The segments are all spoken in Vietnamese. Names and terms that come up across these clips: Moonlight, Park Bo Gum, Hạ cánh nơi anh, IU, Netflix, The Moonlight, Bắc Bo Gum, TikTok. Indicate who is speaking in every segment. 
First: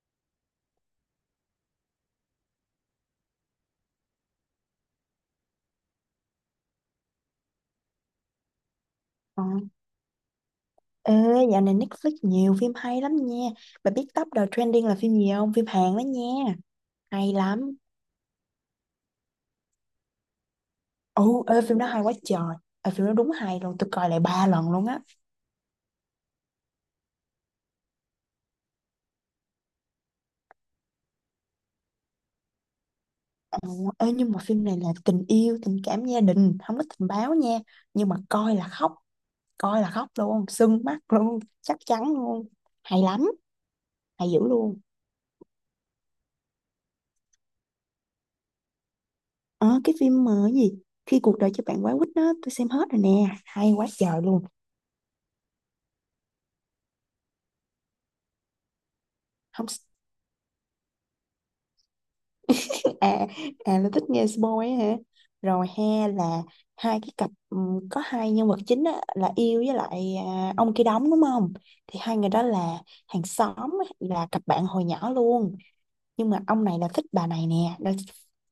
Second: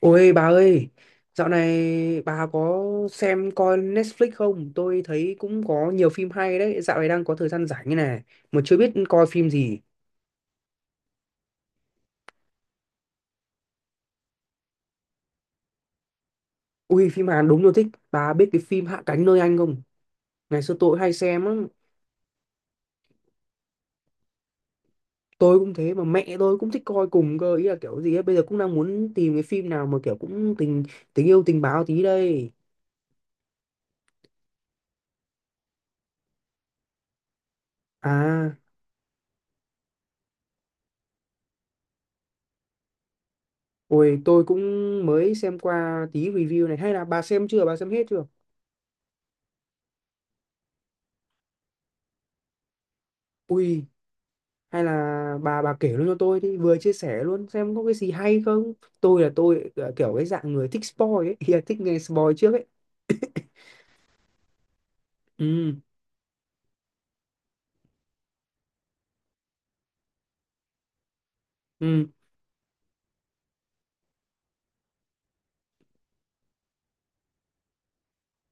Speaker 1: Ôi bà ơi, dạo này bà có xem coi Netflix không? Tôi thấy cũng có nhiều phim hay đấy, dạo này đang có thời gian rảnh như này, mà chưa biết coi
Speaker 2: Ờ.
Speaker 1: phim gì.
Speaker 2: Ê, dạo này Netflix nhiều phim hay lắm nha. Bà biết Top đầu Trending là phim gì không? Phim Hàn đó nha.
Speaker 1: Ui, phim
Speaker 2: Hay
Speaker 1: Hàn đúng tôi
Speaker 2: lắm.
Speaker 1: thích, bà biết cái phim Hạ cánh nơi anh không? Ngày xưa tôi cũng hay
Speaker 2: Ồ,
Speaker 1: xem
Speaker 2: ê,
Speaker 1: lắm,
Speaker 2: phim đó hay quá trời. Ờ, phim đó đúng hay luôn. Tôi coi lại ba lần luôn á.
Speaker 1: tôi cũng thế mà mẹ tôi cũng thích coi cùng cơ, ý là kiểu gì ấy, bây giờ cũng đang muốn tìm cái phim nào mà kiểu cũng tình tình yêu tình báo tí đây.
Speaker 2: Ờ, ê, nhưng mà phim này là tình yêu, tình cảm gia đình. Không có tình báo nha. Nhưng mà
Speaker 1: À,
Speaker 2: coi là khóc. Coi là khóc luôn. Sưng mắt luôn. Chắc chắn luôn. Hay lắm.
Speaker 1: ôi
Speaker 2: Hay dữ
Speaker 1: tôi cũng
Speaker 2: luôn.
Speaker 1: mới xem qua tí review này, hay là bà xem chưa, bà xem hết chưa?
Speaker 2: Ờ, cái phim mà cái gì? Khi cuộc đời cho bạn quá quýt đó, tôi xem hết rồi nè. Hay
Speaker 1: Ui,
Speaker 2: quá trời luôn.
Speaker 1: hay là bà kể luôn cho tôi đi, vừa chia sẻ luôn xem có cái gì hay không. tôi là
Speaker 2: Không,
Speaker 1: tôi là kiểu cái dạng người thích spoil ấy yeah, thích nghe spoil trước ấy.
Speaker 2: à à là thích nghe spoil ấy hả? Rồi
Speaker 1: Ừ,
Speaker 2: he, là hai cái cặp, có hai nhân vật chính á, là yêu với lại, à, ông kia đóng đúng không? Thì
Speaker 1: ừ.
Speaker 2: hai người đó là hàng xóm á, là cặp bạn hồi nhỏ luôn, nhưng mà ông này là thích bà này nè, là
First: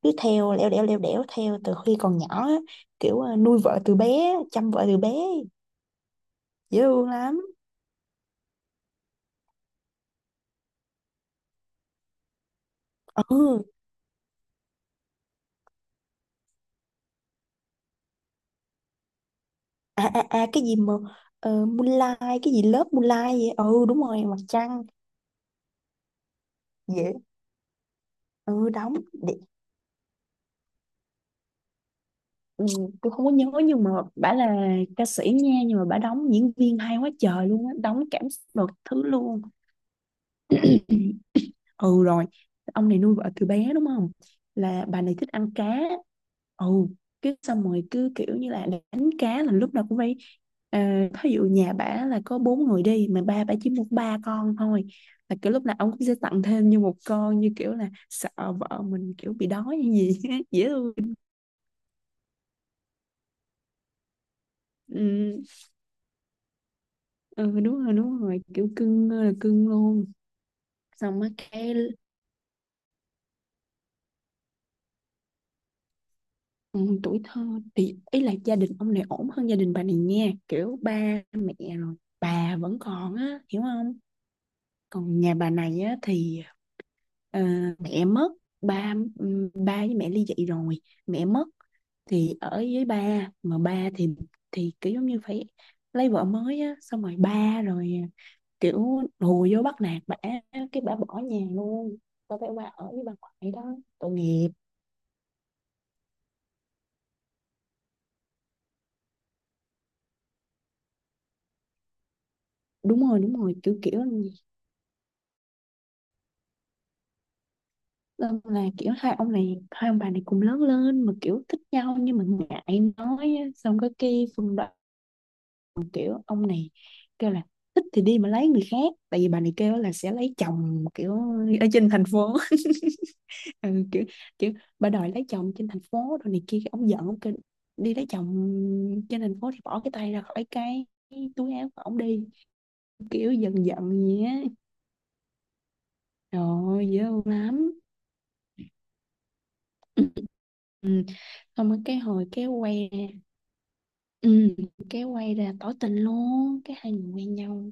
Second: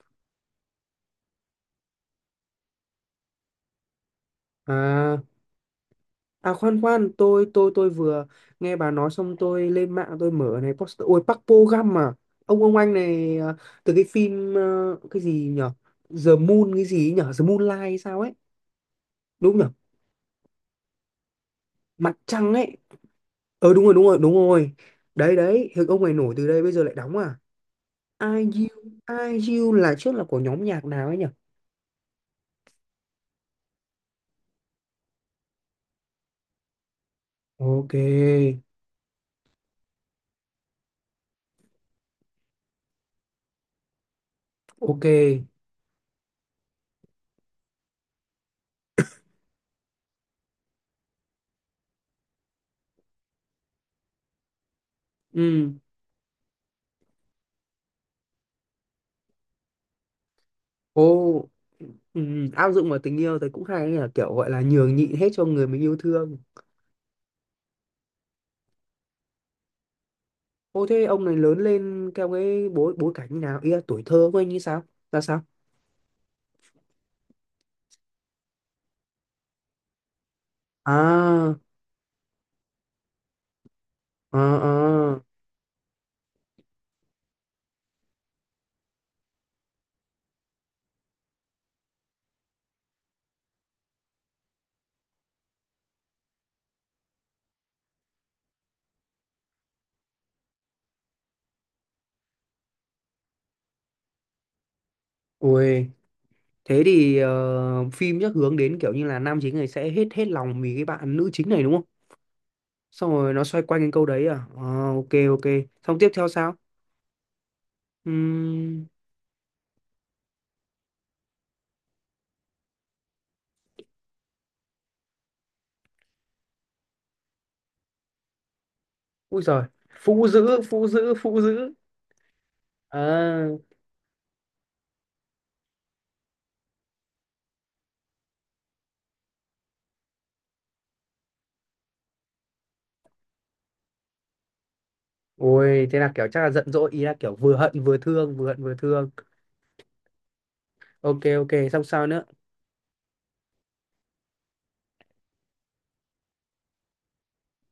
Speaker 2: cứ theo lẻo đẻo theo từ khi còn nhỏ á, kiểu à, nuôi vợ từ bé chăm vợ từ bé,
Speaker 1: À, à, khoan
Speaker 2: dễ thương
Speaker 1: khoan,
Speaker 2: lắm.
Speaker 1: tôi vừa nghe bà nói xong tôi lên mạng tôi mở này poster, ôi Park Bo Gum à, ông anh này à,
Speaker 2: Ừ,
Speaker 1: từ cái phim cái gì nhở, The Moon cái gì ấy nhở, The Moonlight hay sao ấy, đúng nhở,
Speaker 2: à cái gì mà
Speaker 1: mặt
Speaker 2: Moonlight cái
Speaker 1: trăng
Speaker 2: gì,
Speaker 1: ấy.
Speaker 2: lớp Moonlight vậy. Ừ,
Speaker 1: Đúng rồi,
Speaker 2: đúng
Speaker 1: đúng rồi,
Speaker 2: rồi,
Speaker 1: đúng
Speaker 2: mặt
Speaker 1: rồi.
Speaker 2: trăng.
Speaker 1: Đấy đấy, thì ông này nổi từ đây, bây giờ lại
Speaker 2: Dễ.
Speaker 1: đóng à,
Speaker 2: Ừ,
Speaker 1: IU.
Speaker 2: đóng.
Speaker 1: IU là trước là của nhóm nhạc nào ấy nhỉ?
Speaker 2: Ừ, tôi không có nhớ nhưng mà bả là ca sĩ nha, nhưng mà bả đóng diễn viên hay quá trời luôn á,
Speaker 1: Ok,
Speaker 2: đóng cảm xúc thứ luôn. Ừ rồi, ông này nuôi vợ từ bé đúng không, là bà
Speaker 1: ok.
Speaker 2: này thích ăn cá. Ừ, cái xong rồi cứ kiểu như là đánh cá là lúc nào cũng phải, à, thí dụ nhà bả là có bốn người đi mà ba bả chỉ mua ba con thôi, là kiểu lúc
Speaker 1: Ừ,
Speaker 2: nào ông cũng sẽ tặng thêm như một con, như kiểu là sợ vợ mình kiểu bị đói hay gì. Dễ thương.
Speaker 1: ô, ừ. Áp dụng vào tình yêu thì cũng hay ấy nhỉ, kiểu gọi là nhường nhịn hết
Speaker 2: Ừ.
Speaker 1: cho người mình yêu thương.
Speaker 2: Ừ đúng rồi đúng rồi, kiểu cưng ơi là cưng luôn.
Speaker 1: Ô, thế
Speaker 2: Xong
Speaker 1: ông
Speaker 2: á
Speaker 1: này lớn
Speaker 2: cái,
Speaker 1: lên theo cái bối bối cảnh như nào, ý là tuổi thơ của anh như sao, ra sao?
Speaker 2: ừ, tuổi thơ thì ý là gia đình ông này ổn hơn gia đình bà này nha, kiểu ba
Speaker 1: À,
Speaker 2: mẹ rồi bà vẫn còn á, hiểu không?
Speaker 1: à, à.
Speaker 2: Còn nhà bà này á thì, ờ, mẹ mất, ba, ừ, ba với mẹ ly dị rồi, mẹ mất, thì ở với ba mà ba thì kiểu giống như phải lấy vợ mới á, xong rồi ba rồi kiểu hùa vô bắt nạt bả, cái bả bỏ nhà luôn, bà phải qua ở với bà ngoại đó, tội nghiệp.
Speaker 1: Ui, thế thì phim chắc hướng đến kiểu như là nam chính này sẽ hết hết lòng vì cái bạn nữ chính này đúng không?
Speaker 2: Đúng
Speaker 1: Xong
Speaker 2: rồi
Speaker 1: rồi
Speaker 2: đúng
Speaker 1: nó
Speaker 2: rồi,
Speaker 1: xoay
Speaker 2: kiểu
Speaker 1: quanh cái
Speaker 2: kiểu
Speaker 1: câu
Speaker 2: là
Speaker 1: đấy
Speaker 2: gì?
Speaker 1: à? Ờ, ok, ok, xong tiếp theo sao?
Speaker 2: Nên là
Speaker 1: Ừm,
Speaker 2: kiểu hai ông này, hai ông bà này cùng lớn lên mà kiểu thích nhau nhưng mà ngại nói á. Xong có cái phần đó, kiểu ông này kêu là thích thì đi mà lấy người khác, tại vì bà
Speaker 1: Úi
Speaker 2: này
Speaker 1: giời,
Speaker 2: kêu là sẽ
Speaker 1: phụ
Speaker 2: lấy
Speaker 1: dữ,
Speaker 2: chồng
Speaker 1: phụ
Speaker 2: kiểu
Speaker 1: dữ, phụ
Speaker 2: ở
Speaker 1: dữ.
Speaker 2: trên thành phố.
Speaker 1: À,
Speaker 2: Ừ, kiểu kiểu bà đòi lấy chồng trên thành phố rồi này kia, cái ông giận, ông kêu đi lấy chồng trên thành phố thì bỏ cái tay ra khỏi cái túi áo của ông đi, kiểu giận giận gì á.
Speaker 1: ôi, thế là kiểu chắc là giận
Speaker 2: Rồi
Speaker 1: dỗi, ý
Speaker 2: dữ
Speaker 1: là kiểu vừa
Speaker 2: lắm.
Speaker 1: hận vừa thương, vừa hận vừa thương.
Speaker 2: Ừ. Ừ.
Speaker 1: Ok, ok,
Speaker 2: Xong rồi
Speaker 1: xong
Speaker 2: cái
Speaker 1: sao nữa?
Speaker 2: hồi kéo quay ra, ừ, kéo quay ra tỏ tình luôn, cái hai người quen nhau.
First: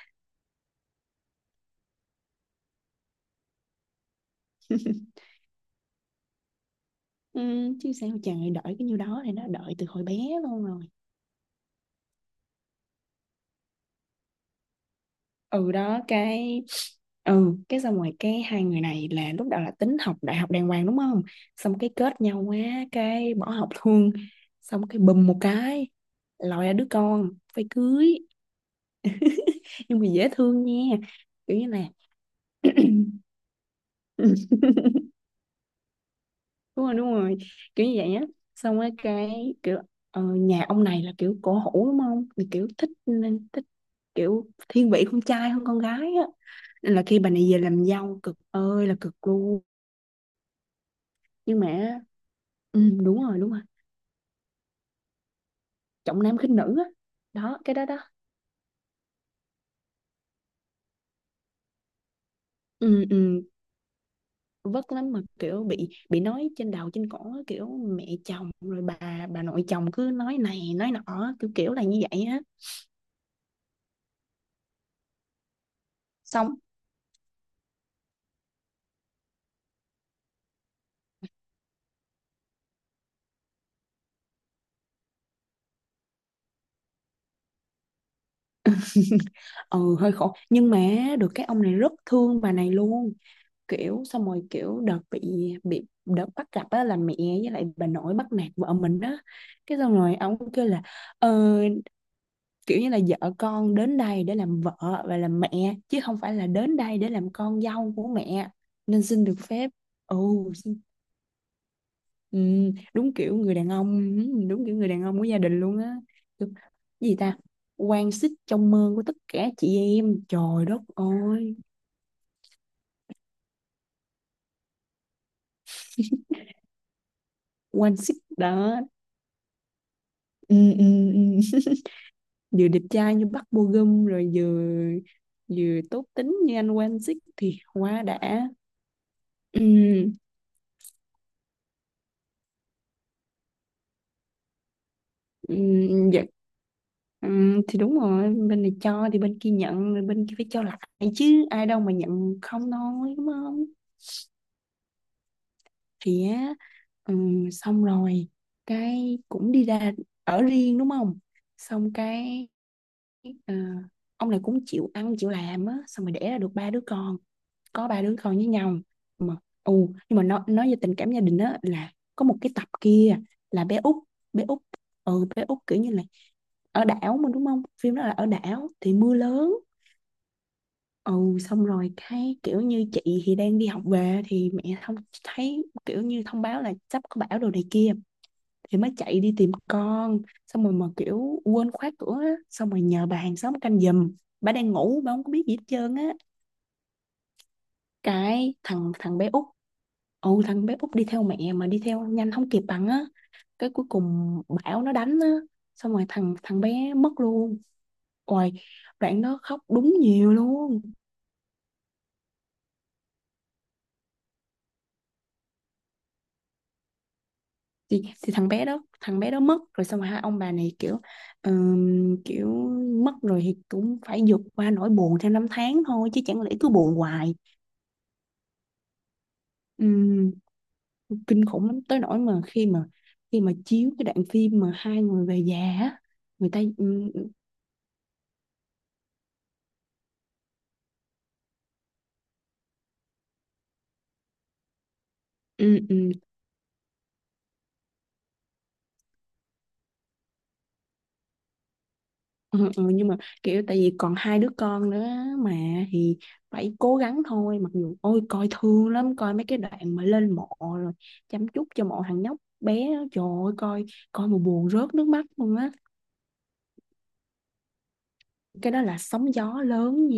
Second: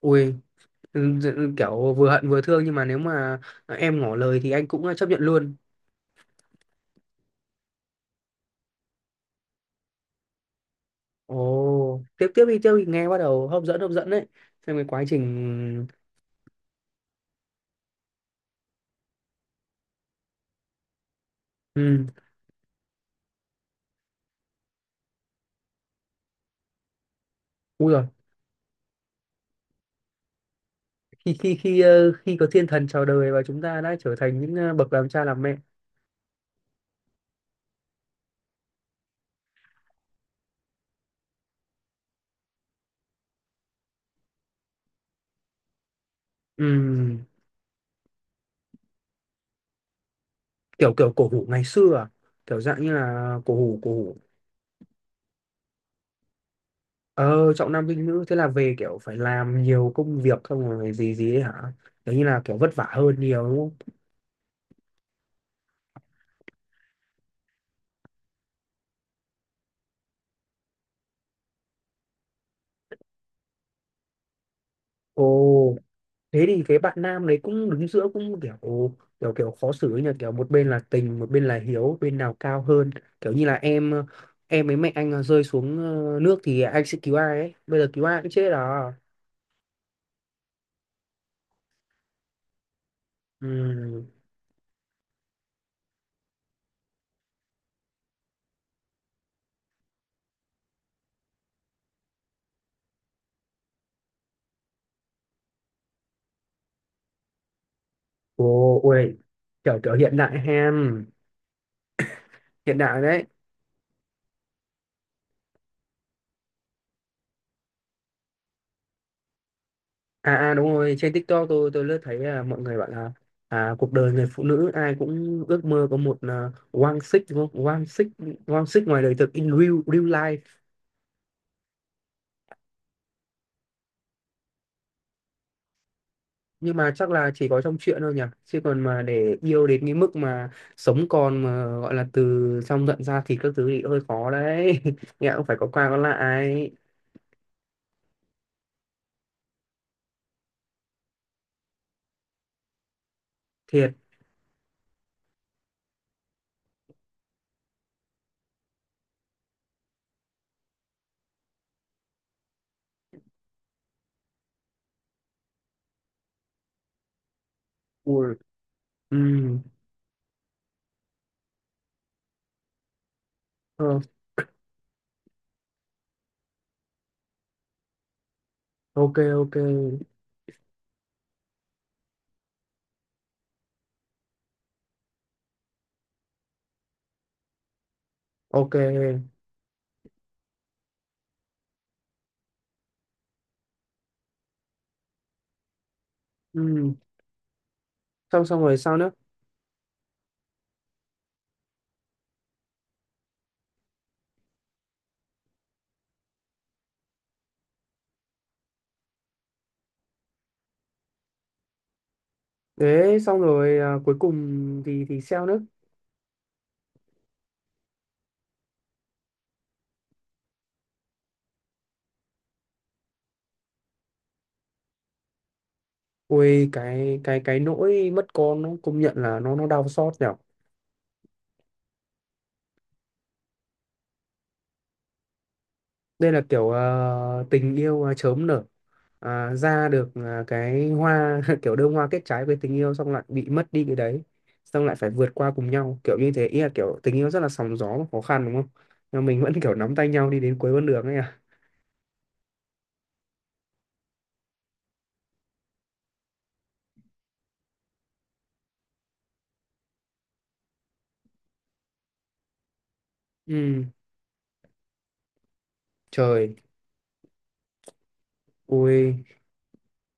Speaker 1: Ui, ừ, kiểu vừa hận vừa thương, nhưng mà nếu mà em ngỏ lời thì anh cũng chấp nhận luôn.
Speaker 2: Ừ. Chứ sao chàng đợi cái nhiêu đó, thì nó đợi từ hồi bé luôn rồi.
Speaker 1: Ồ, tiếp tiếp đi, nghe bắt đầu hấp dẫn đấy. Xem cái quá
Speaker 2: Ừ
Speaker 1: trình.
Speaker 2: đó cái, ừ cái xong rồi cái hai người này là lúc đầu là tính học đại học đàng hoàng đúng không, xong cái
Speaker 1: Ừ,
Speaker 2: kết nhau quá cái bỏ học luôn, xong cái bùm một cái lòi ra đứa con phải
Speaker 1: ui giời,
Speaker 2: cưới, nhưng mà dễ thương nha, kiểu như là
Speaker 1: khi có thiên thần chào đời và chúng ta đã trở
Speaker 2: ừ,
Speaker 1: thành những bậc làm cha làm mẹ.
Speaker 2: đúng rồi đúng rồi, kiểu như vậy á. Xong rồi cái kiểu, ờ, nhà ông này là kiểu cổ hủ đúng không, thì kiểu thích nên thích, kiểu thiên vị con trai hơn con gái á, nên là khi
Speaker 1: Ừ,
Speaker 2: bà này về làm dâu cực ơi là cực,
Speaker 1: kiểu kiểu cổ hủ
Speaker 2: nhưng
Speaker 1: ngày xưa
Speaker 2: mà
Speaker 1: à? Kiểu dạng
Speaker 2: ừ,
Speaker 1: như
Speaker 2: đúng
Speaker 1: là
Speaker 2: rồi đúng
Speaker 1: cổ
Speaker 2: rồi,
Speaker 1: hủ, cổ hủ.
Speaker 2: trọng nam khinh nữ á.
Speaker 1: Ờ,
Speaker 2: Đó
Speaker 1: trọng
Speaker 2: cái đó
Speaker 1: nam
Speaker 2: đó.
Speaker 1: khinh nữ, thế là về kiểu phải làm nhiều công việc không, rồi gì gì ấy hả? Kiểu như là kiểu vất vả
Speaker 2: Ừ,
Speaker 1: hơn nhiều
Speaker 2: ừ.
Speaker 1: đúng không?
Speaker 2: Vất lắm, mà kiểu bị nói trên đầu trên cổ á, kiểu mẹ chồng rồi bà nội chồng cứ nói này nói nọ á, kiểu kiểu là như vậy á.
Speaker 1: Ồ, thế
Speaker 2: Xong.
Speaker 1: thì cái bạn nam đấy cũng đứng giữa, cũng kiểu kiểu kiểu khó xử ấy nhỉ, kiểu một bên là tình, một bên là hiếu, bên nào cao hơn, kiểu như là em với mẹ anh rơi xuống nước thì anh sẽ cứu ai ấy, bây giờ cứu ai cũng chết à.
Speaker 2: Ừ, hơi khổ nhưng mà được cái ông này rất thương bà này luôn,
Speaker 1: Ừ.
Speaker 2: kiểu xong rồi kiểu đợt bị đợt bắt gặp á, là mẹ với lại bà nội bắt nạt vợ mình á, cái xong rồi ông kêu là ờ, kiểu như là vợ con đến đây để làm vợ và làm mẹ chứ không phải là đến đây để làm con dâu của mẹ,
Speaker 1: Ồ,
Speaker 2: nên
Speaker 1: ôi,
Speaker 2: xin được phép.
Speaker 1: kiểu kiểu hiện đại
Speaker 2: Ồ xin-,
Speaker 1: hem,
Speaker 2: ừ,
Speaker 1: hiện đại
Speaker 2: đúng
Speaker 1: đấy.
Speaker 2: kiểu người đàn ông, ừ, đúng kiểu người đàn ông của gia đình luôn á. Kiểu, cái gì ta, quan xích trong mơ của tất cả chị em,
Speaker 1: À, à đúng
Speaker 2: trời đất
Speaker 1: rồi, trên TikTok
Speaker 2: ơi.
Speaker 1: tôi lướt thấy mọi người bảo là cuộc đời người phụ nữ ai cũng ước mơ có một quang xích đúng không?
Speaker 2: Quan xích
Speaker 1: Quang
Speaker 2: đó.
Speaker 1: xích ngoài đời thực, in real real life.
Speaker 2: Ừ, ừ, ừ. Vừa đẹp trai như Bắc Bo Gum rồi vừa, vừa tốt tính như anh
Speaker 1: Nhưng mà
Speaker 2: quan
Speaker 1: chắc
Speaker 2: xích
Speaker 1: là chỉ
Speaker 2: thì
Speaker 1: có trong chuyện
Speaker 2: quá
Speaker 1: thôi nhỉ.
Speaker 2: đã.
Speaker 1: Chứ còn mà để
Speaker 2: Ừ.
Speaker 1: yêu đến cái mức mà sống còn mà gọi là từ trong giận ra thì các thứ thì hơi khó đấy. Nghe cũng phải có qua có
Speaker 2: Dạ.
Speaker 1: lại.
Speaker 2: Thì đúng rồi, bên này cho thì bên kia nhận, rồi bên kia phải cho lại, chứ ai đâu mà nhận không thôi đúng không?
Speaker 1: Thiệt.
Speaker 2: Thì á, xong rồi cái cũng đi ra ở riêng đúng không, xong cái ờ, ông này cũng chịu ăn chịu làm á, xong rồi đẻ ra được ba đứa con, có ba đứa
Speaker 1: Ui.
Speaker 2: con với nhau
Speaker 1: Ừ.
Speaker 2: mà. Ừ. Nhưng mà nó nói về tình cảm gia đình á, là có một cái tập kia là bé Út,
Speaker 1: Ờ,
Speaker 2: bé Út, ừ bé Út kiểu như là ở đảo mà đúng không, phim đó là ở đảo thì mưa
Speaker 1: ok, ok.
Speaker 2: lớn. Ừ, xong rồi cái kiểu như chị thì đang đi học về, thì mẹ không thấy, kiểu như thông báo là sắp có bão đồ này kia,
Speaker 1: Ok.
Speaker 2: thì mới chạy đi tìm con, xong rồi mà kiểu quên khóa cửa á, xong rồi nhờ bà hàng xóm canh giùm, bà đang ngủ, bà không có biết gì hết trơn á,
Speaker 1: Ừ. Xong
Speaker 2: cái
Speaker 1: xong rồi
Speaker 2: thằng
Speaker 1: sao nữa?
Speaker 2: thằng bé út. Ừ, thằng bé út đi theo mẹ mà đi theo nhanh không kịp bằng á, cái cuối cùng bão nó đánh á, xong rồi thằng thằng bé mất luôn. Ôi, đoạn đó khóc đúng nhiều luôn.
Speaker 1: Đấy, xong rồi à, cuối cùng thì sao nữa?
Speaker 2: Thì thằng bé đó, thằng bé đó mất rồi, xong rồi hai ông bà này kiểu, kiểu mất rồi thì cũng phải vượt qua nỗi buồn theo năm tháng thôi, chứ chẳng lẽ
Speaker 1: Ôi
Speaker 2: cứ buồn
Speaker 1: cái
Speaker 2: hoài.
Speaker 1: cái cái nỗi mất con nó công nhận là nó đau xót nhở.
Speaker 2: Kinh khủng lắm, tới nỗi mà khi mà khi mà chiếu cái đoạn phim mà hai người về già á,
Speaker 1: Đây là
Speaker 2: người ta
Speaker 1: kiểu tình yêu chớm nở. À, ra được cái hoa kiểu đơm hoa kết trái với tình yêu xong lại bị mất đi cái đấy. Xong lại phải vượt qua cùng
Speaker 2: ừm,
Speaker 1: nhau,
Speaker 2: ừm,
Speaker 1: kiểu như thế. Ý là kiểu tình yêu rất là sóng gió và khó khăn đúng không? Nhưng mà mình vẫn kiểu nắm tay nhau đi đến cuối con đường ấy à.
Speaker 2: ừ, ừ, nhưng mà kiểu tại vì còn hai đứa con nữa mà thì phải cố gắng thôi, mặc dù ôi coi thương lắm, coi mấy cái đoạn mà lên mộ rồi chăm chút cho mộ thằng nhóc bé đó, trời ơi,
Speaker 1: Ừ,
Speaker 2: coi, coi mà buồn rớt nước mắt luôn á.
Speaker 1: trời.
Speaker 2: Cái đó là
Speaker 1: Ui,
Speaker 2: sóng gió lớn nha,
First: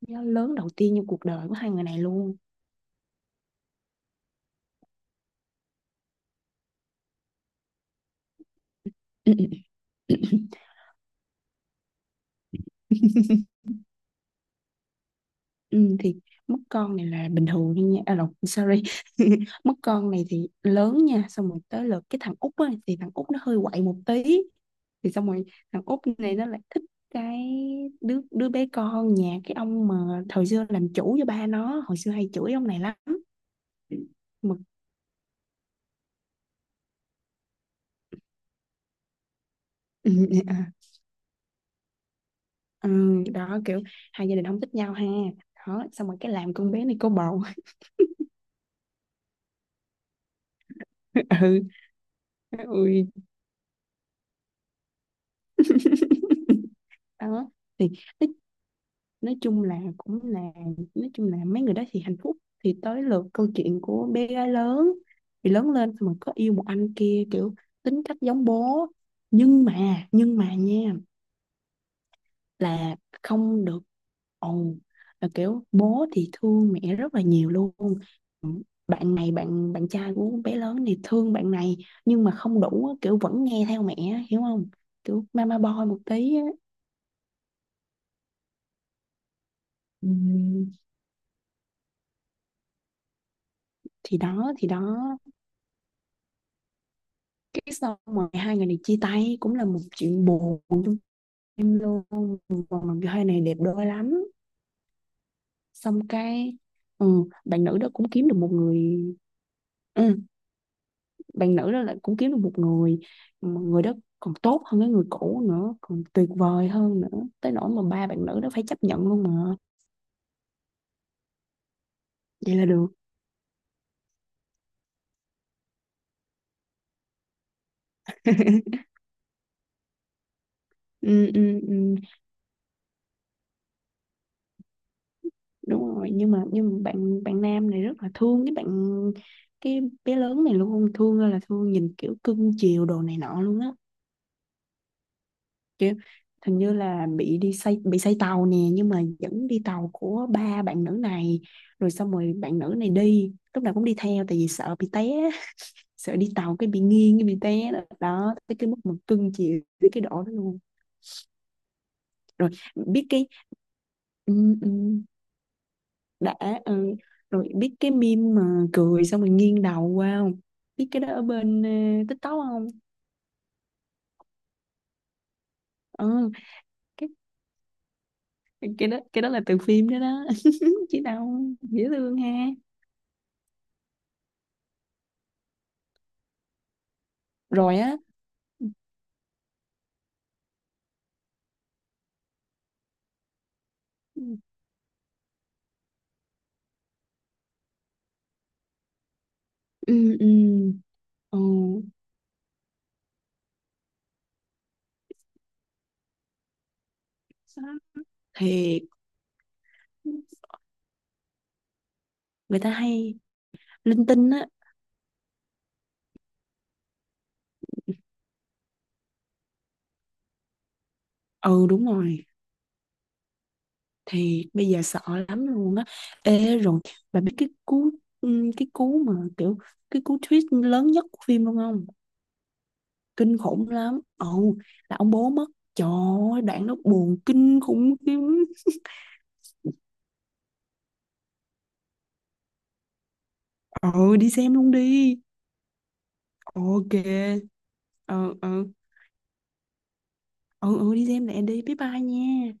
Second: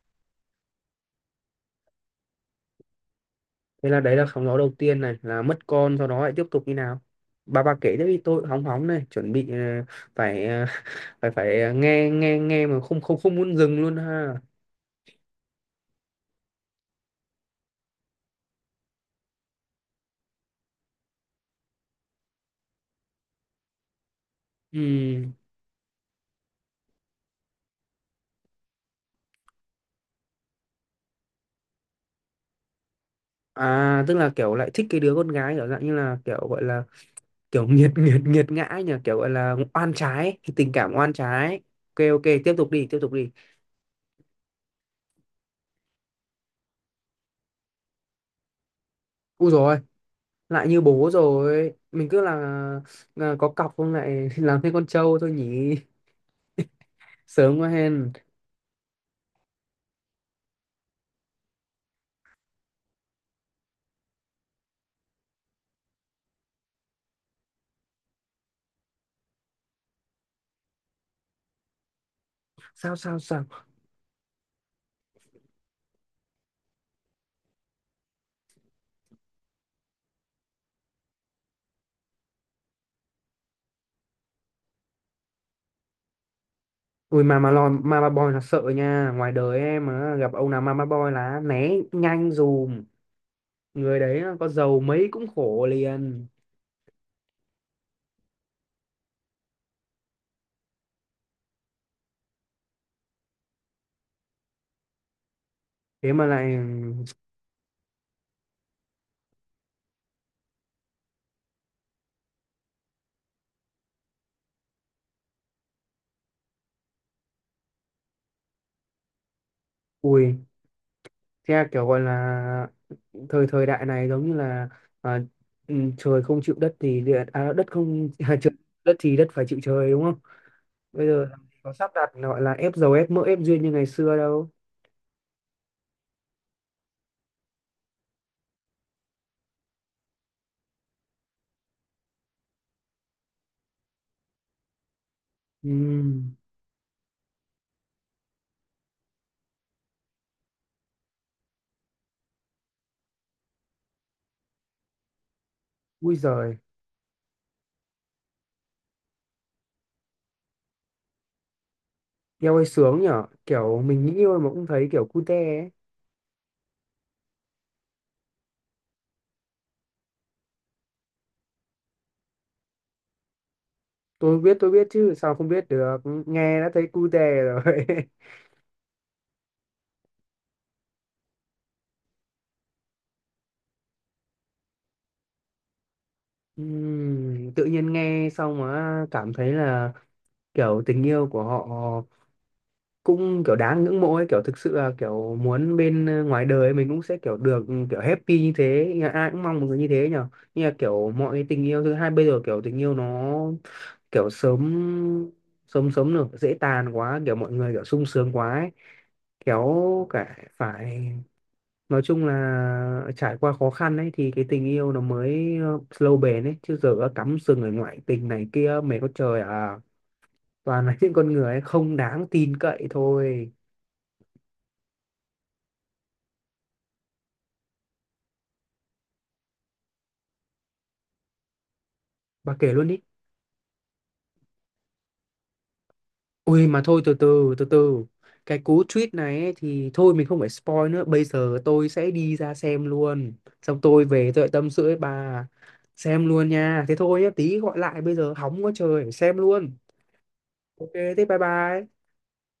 Speaker 2: sóng gió lớn đầu tiên trong cuộc đời của hai người này luôn.
Speaker 1: thế là đấy là sóng gió đầu tiên này là mất con, sau đó lại tiếp tục như nào, bà kể tiếp đi, tôi hóng hóng này, chuẩn
Speaker 2: Ừ,
Speaker 1: bị
Speaker 2: ừ.
Speaker 1: phải phải phải nghe nghe nghe mà không không không muốn dừng luôn ha.
Speaker 2: Ừ, thì mất con này là bình thường thôi nha, à, lộn, sorry. Mất con này thì lớn nha, xong rồi tới lượt cái thằng út á, thì thằng út nó hơi quậy một tí. Thì xong
Speaker 1: Ừ.
Speaker 2: rồi thằng út này nó lại thích cái đứa đứa bé con nhà cái ông mà thời xưa làm chủ cho ba nó, hồi xưa hay chửi ông này lắm
Speaker 1: À, tức là kiểu
Speaker 2: mà.
Speaker 1: lại thích cái đứa con gái, kiểu dạng như là kiểu gọi là kiểu nghiệt nghiệt nghiệt ngã ấy nhỉ, kiểu gọi là oan trái,
Speaker 2: À,
Speaker 1: tình cảm oan trái. Ok, ok, tiếp tục đi,
Speaker 2: ừ,
Speaker 1: tiếp tục đi.
Speaker 2: đó kiểu hai gia đình không thích nhau ha, đó xong rồi cái làm con bé này có bầu.
Speaker 1: Úi rồi, lại như bố
Speaker 2: Ừ,
Speaker 1: rồi mình cứ là,
Speaker 2: ui.
Speaker 1: là có cọc không lại làm thêm con trâu thôi nhỉ.
Speaker 2: Đó
Speaker 1: Sớm quá
Speaker 2: thì
Speaker 1: hen.
Speaker 2: nói chung là cũng là, nói chung là mấy người đó thì hạnh phúc. Thì tới lượt câu chuyện của bé gái lớn, thì lớn lên xong rồi có yêu một anh kia kiểu tính cách giống bố, nhưng mà nha,
Speaker 1: Sao
Speaker 2: là
Speaker 1: sao sao?
Speaker 2: không được, ồn, là kiểu bố thì thương mẹ rất là nhiều luôn, bạn này bạn bạn trai của bé lớn thì thương bạn này nhưng mà không đủ á, kiểu vẫn nghe theo mẹ á, hiểu không? Kiểu mama boy một tí á.
Speaker 1: Ui, Mama, Lon, Mama Boy là sợ nha. Ngoài đời em mà gặp ông nào
Speaker 2: Ừm,
Speaker 1: Mama Boy là né nhanh dùm. Người
Speaker 2: thì
Speaker 1: đấy có
Speaker 2: đó thì
Speaker 1: giàu
Speaker 2: đó,
Speaker 1: mấy cũng khổ liền.
Speaker 2: cái xong rồi hai người này chia tay cũng là một chuyện buồn trong em luôn, còn làm cho hai này đẹp đôi lắm, xong
Speaker 1: Thế mà lại.
Speaker 2: cái ừ, bạn nữ đó cũng kiếm được một người, ừ, bạn nữ đó lại cũng kiếm được một người mà người đó còn tốt hơn cái người cũ nữa, còn tuyệt vời hơn nữa, tới nỗi mà ba bạn nữ đó phải chấp nhận luôn mà.
Speaker 1: Ui. Thế kiểu gọi là,
Speaker 2: Vậy là được.
Speaker 1: Thời thời đại này giống như là à, ừ, trời không chịu đất thì địa, à, đất không trời, đất thì đất phải chịu trời đúng không? Bây giờ
Speaker 2: Ừ,
Speaker 1: làm gì
Speaker 2: ừ,
Speaker 1: có sắp
Speaker 2: ừ,
Speaker 1: đặt gọi là ép giàu ép mỡ ép duyên như ngày xưa đâu.
Speaker 2: đúng rồi, nhưng mà bạn bạn nam này rất là thương cái bạn, cái bé lớn này luôn, thương ơi là thương, nhìn kiểu cưng chiều đồ này nọ luôn á, kiểu
Speaker 1: Ừm.
Speaker 2: hình như là bị đi say, bị say tàu nè, nhưng mà vẫn đi tàu của ba bạn nữ này, rồi xong rồi bạn nữ này đi lúc nào cũng đi theo, tại vì sợ bị té. Sợ
Speaker 1: Ui
Speaker 2: đi tàu
Speaker 1: giời.
Speaker 2: cái bị nghiêng cái bị té đó, đó tới cái mức mà cưng chịu tới cái độ đó luôn. Rồi
Speaker 1: Eo ơi sướng
Speaker 2: biết
Speaker 1: nhở,
Speaker 2: cái,
Speaker 1: kiểu mình nghĩ
Speaker 2: ừ,
Speaker 1: thôi mà cũng
Speaker 2: ừ,
Speaker 1: thấy kiểu cute ấy.
Speaker 2: đã, ừ. Rồi biết cái meme mà cười xong rồi nghiêng đầu qua không, biết cái đó ở bên ờ, TikTok không?
Speaker 1: Tôi biết chứ, sao không biết được,
Speaker 2: Ừ,
Speaker 1: nghe đã thấy
Speaker 2: cái
Speaker 1: cu dè rồi.
Speaker 2: cái đó là từ phim đó đó. Chứ đâu dễ thương ha.
Speaker 1: Tự
Speaker 2: Rồi
Speaker 1: nhiên
Speaker 2: á.
Speaker 1: nghe xong
Speaker 2: Ừ
Speaker 1: mà cảm thấy là kiểu tình yêu của họ cũng kiểu đáng ngưỡng mộ ấy, kiểu thực sự là kiểu muốn bên ngoài đời mình cũng sẽ kiểu được kiểu happy như thế, nhà ai cũng mong một người như thế
Speaker 2: ừ
Speaker 1: nhở.
Speaker 2: ừ.
Speaker 1: Nhưng mà kiểu mọi cái tình yêu thứ hai bây giờ kiểu tình yêu nó kiểu sớm, sớm được dễ tàn quá, kiểu mọi người kiểu sung sướng quá ấy.
Speaker 2: Thì
Speaker 1: Kéo cả phải nói chung
Speaker 2: người ta
Speaker 1: là
Speaker 2: hay
Speaker 1: trải qua khó khăn
Speaker 2: linh
Speaker 1: ấy
Speaker 2: tinh
Speaker 1: thì cái
Speaker 2: á.
Speaker 1: tình yêu nó mới lâu bền ấy, chứ giờ đã cắm sừng ở ngoại tình này kia mày có trời à, toàn là những con người ấy
Speaker 2: Ừ đúng
Speaker 1: không
Speaker 2: rồi,
Speaker 1: đáng tin cậy thôi.
Speaker 2: thì bây giờ sợ lắm luôn á. Ê rồi, bà biết cái cú, ừ, cái cú mà kiểu, cái cú twist lớn nhất của phim luôn không?
Speaker 1: Bà kể luôn đi.
Speaker 2: Kinh khủng lắm. Ừ, là ông bố mất, trời ơi
Speaker 1: Ui
Speaker 2: đoạn nó
Speaker 1: mà thôi, từ
Speaker 2: buồn
Speaker 1: từ,
Speaker 2: kinh
Speaker 1: từ
Speaker 2: khủng
Speaker 1: từ,
Speaker 2: khiếp.
Speaker 1: cái cú tweet này ấy, thì thôi mình không phải spoil nữa, bây giờ tôi sẽ đi ra xem luôn, xong tôi
Speaker 2: Ừ, đi
Speaker 1: về tôi lại
Speaker 2: xem
Speaker 1: tâm
Speaker 2: luôn
Speaker 1: sự với
Speaker 2: đi.
Speaker 1: bà. Xem luôn nha,
Speaker 2: OK.
Speaker 1: thế thôi nhá, tí gọi lại, bây giờ
Speaker 2: Ừ
Speaker 1: hóng
Speaker 2: ừ,
Speaker 1: quá trời, xem luôn.
Speaker 2: ừ
Speaker 1: Ok,
Speaker 2: ừ, đi
Speaker 1: thế
Speaker 2: xem
Speaker 1: bye
Speaker 2: lẹ đi, bye
Speaker 1: bye.
Speaker 2: bye nha.